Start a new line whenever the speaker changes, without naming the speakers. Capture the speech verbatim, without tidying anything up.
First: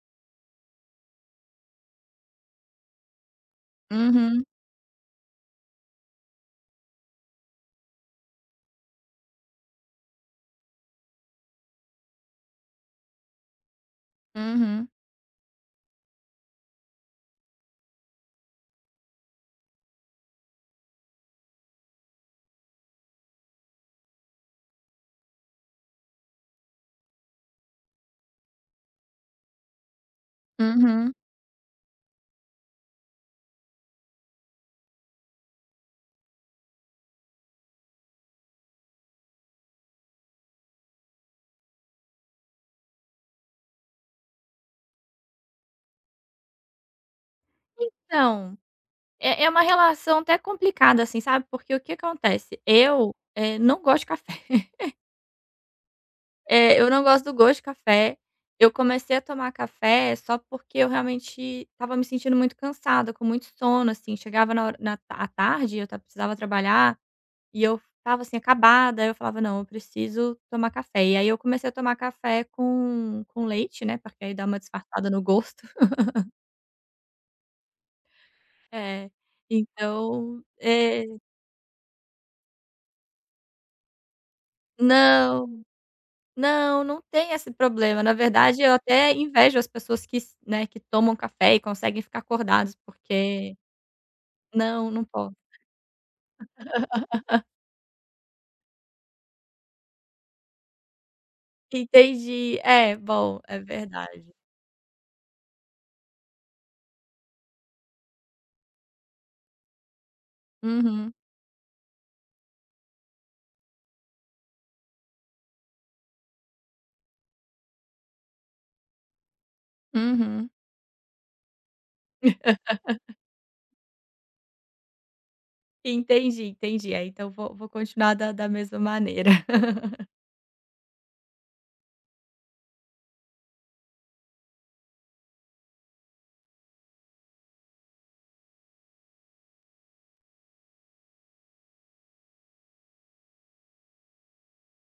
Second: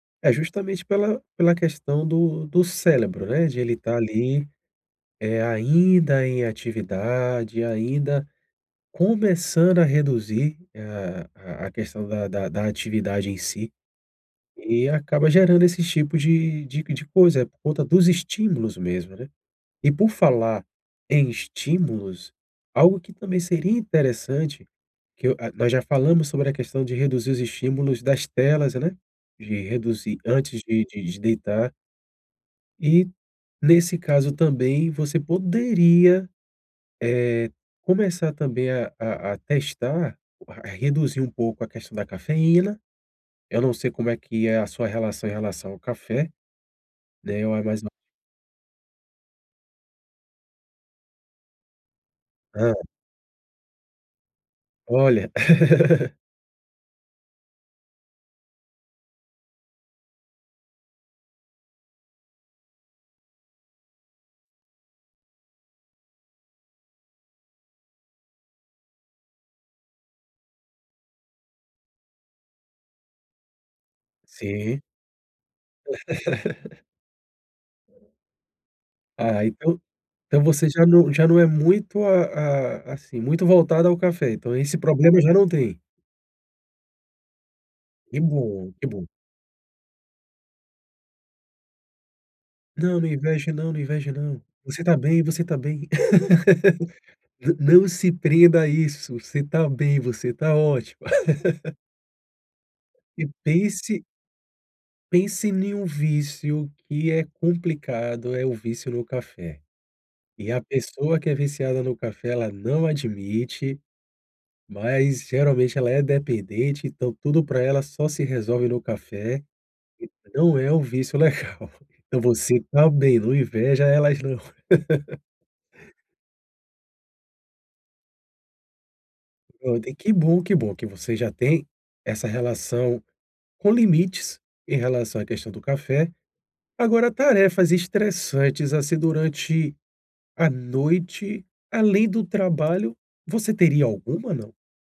É justamente pela pela questão do do célebro, né, de ele estar
Uhum.
ali, eh, ainda em atividade, ainda começando a reduzir a a questão da da da atividade em si, e
Uhum.
acaba gerando esses tipos de de de coisa, por conta dos estímulos mesmo, né. E por falar em estímulos, algo que também seria interessante, que eu, ah, nós já falamos sobre a questão de reduzir os estímulos das telas, né, de reduzir antes de de
Uhum.
de deitar. E, nesse caso também, você poderia, eh, começar também a a a testar reduzir um pouco a questão da cafeína. Eu não sei como é que é a sua relação em relação ao café, né [unintelligible]
Então, é é uma relação até complicada, assim, sabe, porque o que acontece,
Hã.
eu, eh, não gosto de café.
Olha.
Eh, eu não gosto do gosto de café. Eu comecei a tomar café só porque eu realmente estava me sentindo muito cansada, com muito sono, assim, chegava na hora na à tarde eu tav precisava trabalhar, e eu estava, assim, acabada, aí eu falava: "Não, eu preciso tomar café". E aí eu comecei a tomar café com com leite, né, porque aí dá uma
Sim.
disfarçada no gosto. É,
Ah, então
então
então você já não
É.
já não é muito, a a assim, muito voltada ao café, então esse problema já não
Não.
tem.
Não, não tem esse problema, na
Que
verdade
bom,
eu
que bom.
até invejo as pessoas que s né, que tomam café e conseguem ficar acordadas,
Não, não inveje
porque
não, não inveje não. Você
Não,
está
não
bem,
po
você está bem. Nã não se prenda a isso, você está bem, você está ótima.
Entendi. É,
E
bom, é
pense
verdade.
pense em um vício que é complicado, é o vício no café. E a
Uhum.
pessoa que é viciada no café, ela não admite, mas geralmente ela é dependente então tudo para ela só se resolve no café, entendeu.
Uhum.
Não é um vício legal. Então você está bem, não inveja elas não.
Entendi, entendi. Aí então, vou vou continuar da da mesma maneira.
Pronto, e que bom que bom que você já tem essa relação com limites em relação à questão do café. Agora tarefas estressantes, assim, durante a noite, além do trabalho, você teria alguma, não?